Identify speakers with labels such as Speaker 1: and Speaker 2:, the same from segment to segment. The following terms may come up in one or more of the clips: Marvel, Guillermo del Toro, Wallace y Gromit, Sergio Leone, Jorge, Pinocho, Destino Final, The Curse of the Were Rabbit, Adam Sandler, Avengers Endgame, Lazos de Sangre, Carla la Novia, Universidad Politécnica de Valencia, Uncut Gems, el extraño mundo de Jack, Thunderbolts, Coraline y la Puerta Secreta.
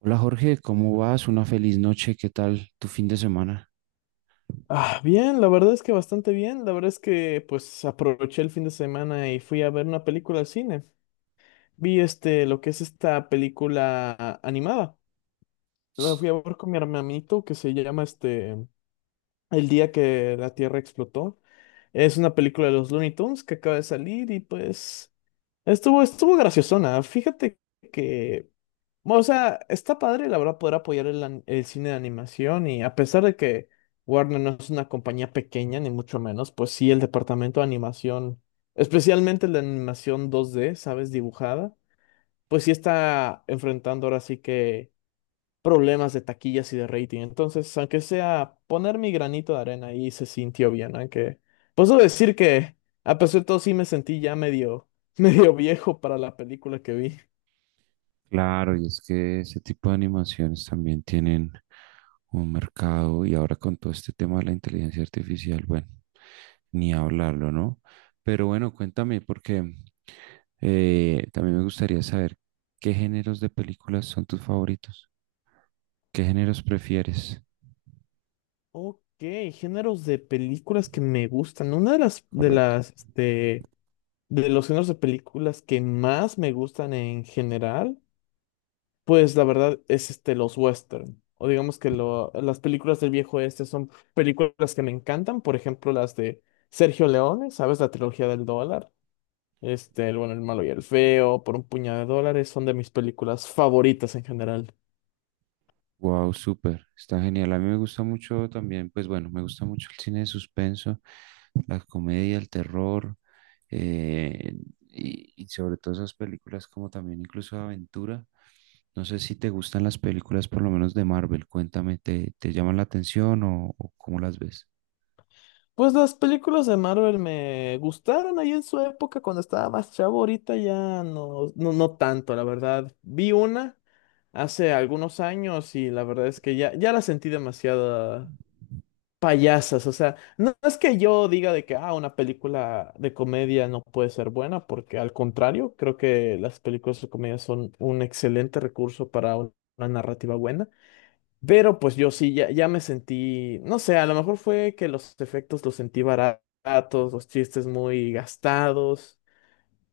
Speaker 1: Hola Jorge, ¿cómo vas? Una feliz noche, ¿qué tal tu fin de semana?
Speaker 2: Ah, bien, la verdad es que bastante bien. La verdad es que pues aproveché el fin de semana y fui a ver una película al cine. Vi este, lo que es esta película animada. La fui a ver con mi hermanito que se llama este El día que la Tierra explotó. Es una película de los Looney Tunes que acaba de salir y pues Estuvo graciosona. Fíjate que, o sea, está padre, la verdad, poder apoyar el cine de animación, y a pesar de que Warner no es una compañía pequeña, ni mucho menos, pues sí, el departamento de animación, especialmente la animación dos d, ¿sabes? Dibujada, pues sí está enfrentando ahora sí que problemas de taquillas y de rating. Entonces, aunque sea poner mi granito de arena ahí se sintió bien, aunque puedo decir que a pesar de todo sí me sentí ya medio, medio viejo para la película que vi.
Speaker 1: Claro, y es que ese tipo de animaciones también tienen un mercado y ahora con todo este tema de la inteligencia artificial, bueno, ni hablarlo, ¿no? Pero bueno, cuéntame, porque también me gustaría saber qué géneros de películas son tus favoritos, qué géneros prefieres,
Speaker 2: Ok, géneros de películas que me gustan. Una de las de
Speaker 1: correcto.
Speaker 2: las este, de los géneros de películas que más me gustan en general. Pues la verdad es este los western, o digamos que las películas del viejo este son películas que me encantan, por ejemplo las de Sergio Leone, ¿sabes? La trilogía del dólar, este, el bueno, el malo y el feo, por un puñado de dólares, son de mis películas favoritas en general.
Speaker 1: Wow, súper, está genial. A mí me gusta mucho también, pues bueno, me gusta mucho el cine de suspenso, la comedia, el terror, eh, y sobre todo esas películas como también incluso de aventura. No sé si te gustan las películas por lo menos de Marvel, cuéntame, ¿te llaman la atención o cómo las ves?
Speaker 2: Pues las películas de Marvel me gustaron ahí en su época cuando estaba más chavo, ahorita ya no, no tanto, la verdad. Vi una hace algunos años y la verdad es que ya la sentí demasiado payasas. O sea, no es que yo diga de que ah, una película de comedia no puede ser buena, porque al contrario, creo que las películas de comedia son un excelente recurso para una narrativa buena. Pero pues yo sí, ya, ya me sentí, no sé, a lo mejor fue que los efectos los sentí baratos, los chistes muy gastados.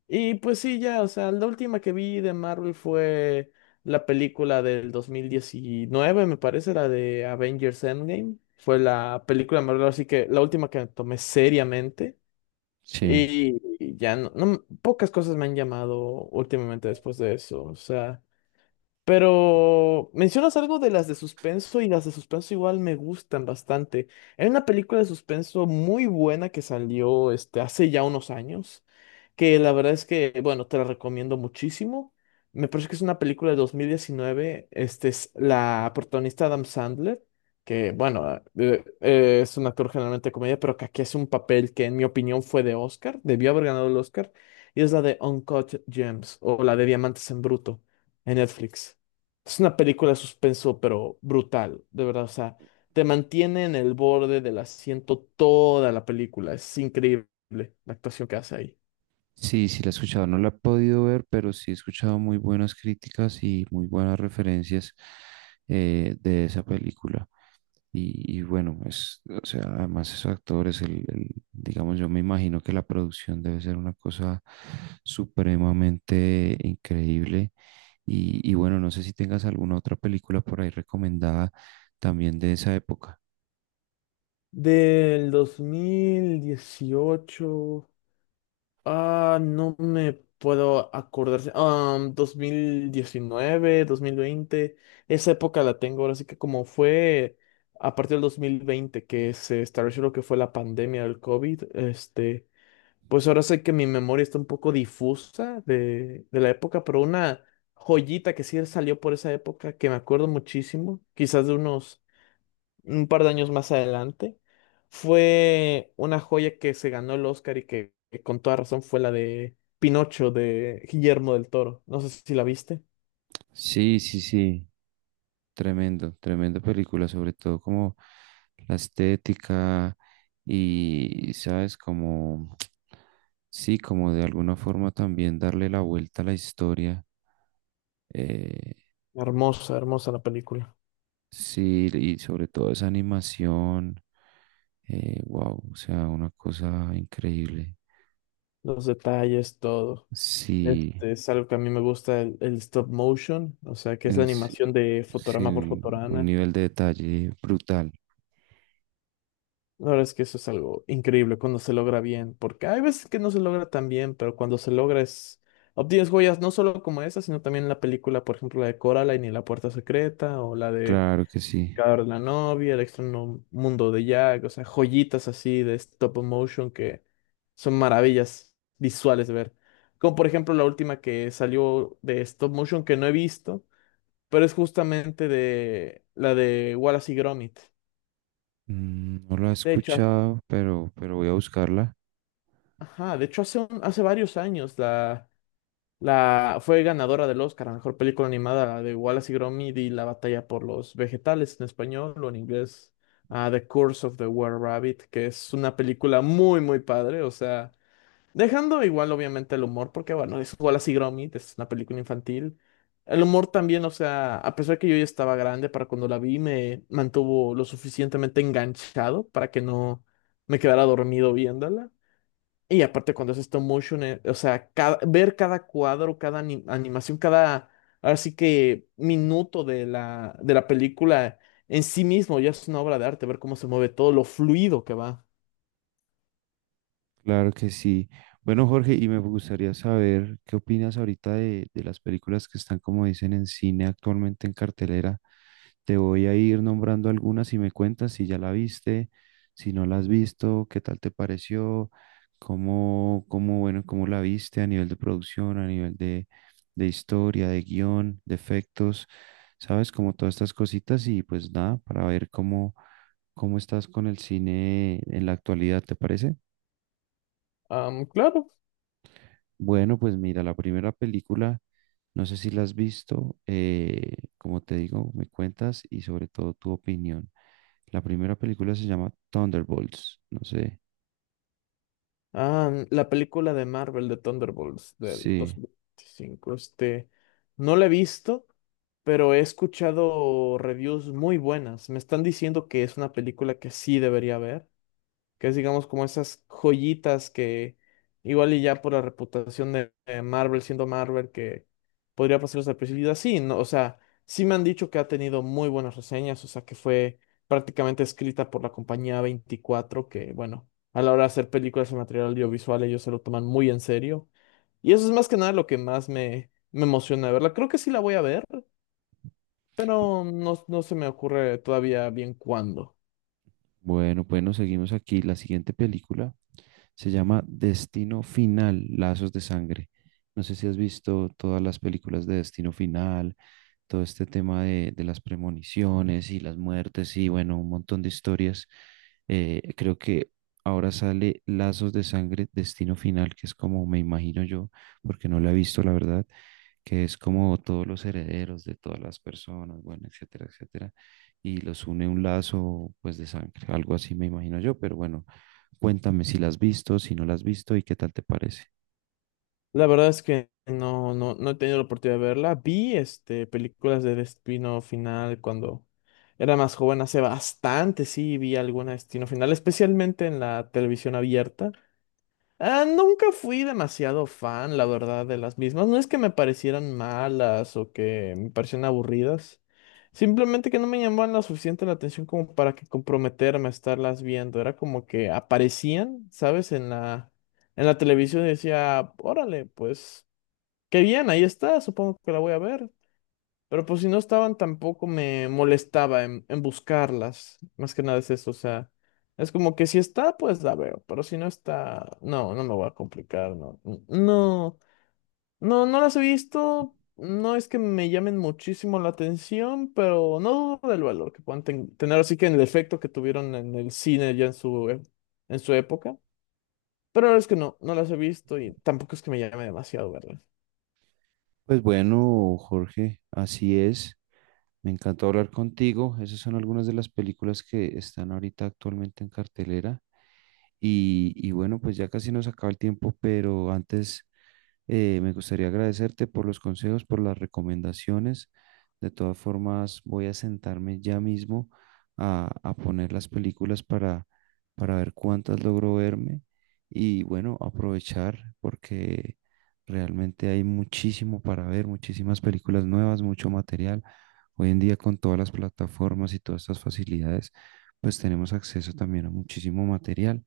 Speaker 2: Y pues sí, ya, o sea, la última que vi de Marvel fue la película del 2019 me parece, la de Avengers Endgame. Fue la película de Marvel, así que la última que tomé seriamente.
Speaker 1: Sí,
Speaker 2: Y ya pocas cosas me han llamado últimamente después de eso. O sea, pero mencionas algo de las de suspenso y las de suspenso igual me gustan bastante. Hay una película de suspenso muy buena que salió este, hace ya unos años, que la verdad es que, bueno, te la recomiendo muchísimo. Me parece que es una película de 2019. Este es la protagonista Adam Sandler, que, bueno, es un actor generalmente de comedia, pero que aquí hace un papel que, en mi opinión, fue de Oscar, debió haber ganado el Oscar, y es la de Uncut Gems o la de Diamantes en Bruto en Netflix. Es una película de suspenso, pero brutal, de verdad. O sea, te mantiene en el borde del asiento toda la película. Es increíble la actuación que hace ahí.
Speaker 1: sí, sí la he escuchado, no la he podido ver, pero sí he escuchado muy buenas críticas y muy buenas referencias de esa película. Y bueno, es, o sea, además esos actores, digamos, yo me imagino que la producción debe ser una cosa supremamente increíble. Y bueno, no sé si tengas alguna otra película por ahí recomendada también de esa época.
Speaker 2: Del 2018. Ah, no me puedo acordar. Ah, 1019, 2020. Esa época la tengo ahora, sí que como fue a partir del 2020 que se estableció lo que fue la pandemia del COVID, este. Pues ahora sé que mi memoria está un poco difusa de la época, pero una joyita que sí salió por esa época, que me acuerdo muchísimo, quizás de unos un par de años más adelante, fue una joya que se ganó el Oscar y que con toda razón fue la de Pinocho de Guillermo del Toro. No sé si la viste.
Speaker 1: Sí, sí, sí. Tremendo, tremenda película, sobre todo como la estética y, ¿sabes? Como, sí, como de alguna forma también darle la vuelta a la historia. eh,
Speaker 2: Hermosa, hermosa la película.
Speaker 1: sí, y sobre todo esa animación. Wow, o sea, una cosa increíble.
Speaker 2: Los detalles, todo.
Speaker 1: Sí,
Speaker 2: Este es algo que a mí me gusta, el stop motion, o sea, que es la
Speaker 1: en sí,
Speaker 2: animación de
Speaker 1: sí,
Speaker 2: fotograma por
Speaker 1: un
Speaker 2: fotograma.
Speaker 1: nivel de detalle brutal.
Speaker 2: La verdad es que eso es algo increíble cuando se logra bien, porque hay veces que no se logra tan bien, pero cuando se logra es... Obtienes joyas no solo como esa, sino también la película, por ejemplo, la de Coraline y la Puerta Secreta, o la de
Speaker 1: Claro que sí.
Speaker 2: Carla la Novia, el extraño mundo de Jack, o sea, joyitas así de stop motion que son maravillas visuales de ver. Como por ejemplo la última que salió de stop motion que no he visto, pero es justamente de la de Wallace y Gromit.
Speaker 1: Mm, no la he
Speaker 2: De hecho,
Speaker 1: escuchado, pero voy a buscarla.
Speaker 2: ajá, de hecho hace, hace varios años la fue ganadora del Oscar a Mejor Película Animada, la de Wallace y Gromit y La Batalla por los Vegetales en español, o en inglés, ah, The Curse of the Were Rabbit, que es una película muy, muy padre, o sea, dejando igual obviamente el humor, porque bueno, es Wallace y Gromit, es una película infantil. El humor también, o sea, a pesar que yo ya estaba grande para cuando la vi, me mantuvo lo suficientemente enganchado para que no me quedara dormido viéndola. Y aparte cuando es stop motion, o sea, ver cada cuadro, cada animación, cada, ahora sí que minuto de la película en sí mismo ya es una obra de arte, ver cómo se mueve todo, lo fluido que va.
Speaker 1: Claro que sí. Bueno, Jorge, y me gustaría saber qué opinas ahorita de las películas que están, como dicen, en cine actualmente en cartelera. Te voy a ir nombrando algunas y me cuentas si ya la viste, si no la has visto, qué tal te pareció, cómo, cómo, bueno, cómo la viste a nivel de producción, a nivel de historia, de guión, de efectos, sabes, como todas estas cositas y pues nada, para ver cómo, cómo estás con el cine en la actualidad, ¿te parece?
Speaker 2: Am, claro,
Speaker 1: Bueno, pues mira, la primera película, no sé si la has visto, como te digo, me cuentas y sobre todo tu opinión. La primera película se llama Thunderbolts, no sé.
Speaker 2: am, la película de Marvel de Thunderbolts del
Speaker 1: Sí,
Speaker 2: 2025, este, no la he visto, pero he escuchado reviews muy buenas. Me están diciendo que es una película que sí debería ver, que es digamos como esas joyitas que igual y ya por la reputación de Marvel, siendo Marvel, que podría pasar desapercibido, sí, ¿no? O sea, sí me han dicho que ha tenido muy buenas reseñas, o sea, que fue prácticamente escrita por la compañía 24, que bueno, a la hora de hacer películas en material audiovisual ellos se lo toman muy en serio. Y eso es más que nada lo que más me, me emociona de verla. Creo que sí la voy a ver, pero no, no se me ocurre todavía bien cuándo.
Speaker 1: bueno, bueno, seguimos aquí. La siguiente película se llama Destino Final, Lazos de Sangre. No sé si has visto todas las películas de Destino Final, todo este tema de las premoniciones y las muertes y bueno, un montón de historias. Creo que ahora sale Lazos de Sangre, Destino Final, que es como me imagino yo, porque no la he visto, la verdad, que es como todos los herederos de todas las personas, bueno, etcétera, etcétera, y los une un lazo pues de sangre, algo así me imagino yo, pero bueno, cuéntame si la has visto, si no la has visto y qué tal te parece.
Speaker 2: La verdad es que no he tenido la oportunidad de verla. Vi este, películas de Destino Final cuando era más joven, hace bastante, sí, vi alguna de Destino Final, especialmente en la televisión abierta. Ah, nunca fui demasiado fan, la verdad, de las mismas. No es que me parecieran malas o que me parecieran aburridas. Simplemente que no me llamaban la suficiente la atención como para que comprometerme a estarlas viendo. Era como que aparecían, ¿sabes? En la televisión y decía, órale, pues, qué bien, ahí está, supongo que la voy a ver. Pero pues si no estaban tampoco me molestaba en buscarlas. Más que nada es eso, o sea, es como que si está, pues la veo, pero si no está, no, no me voy a complicar, no. No las he visto, no es que me llamen muchísimo la atención, pero no dudo del valor que puedan tener, así que en el efecto que tuvieron en el cine ya en en su época. Pero la verdad es que no, no las he visto y tampoco es que me llame demasiado, ¿verdad?
Speaker 1: Pues bueno, Jorge, así es. Me encantó hablar contigo. Esas son algunas de las películas que están ahorita actualmente en cartelera. Y bueno, pues ya casi nos acaba el tiempo, pero antes me gustaría agradecerte por los consejos, por las recomendaciones. De todas formas, voy a sentarme ya mismo a poner las películas para ver cuántas logro verme y bueno, aprovechar porque realmente hay muchísimo para ver, muchísimas películas nuevas, mucho material. Hoy en día con todas las plataformas y todas estas facilidades, pues tenemos acceso también a muchísimo material.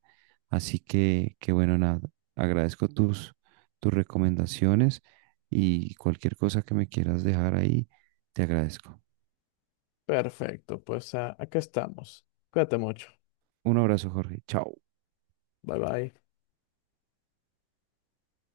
Speaker 1: Así que bueno, nada, agradezco tus tus recomendaciones y cualquier cosa que me quieras dejar ahí, te agradezco.
Speaker 2: Perfecto, pues ah, acá estamos. Cuídate mucho.
Speaker 1: Un abrazo, Jorge. Chao.
Speaker 2: Bye bye.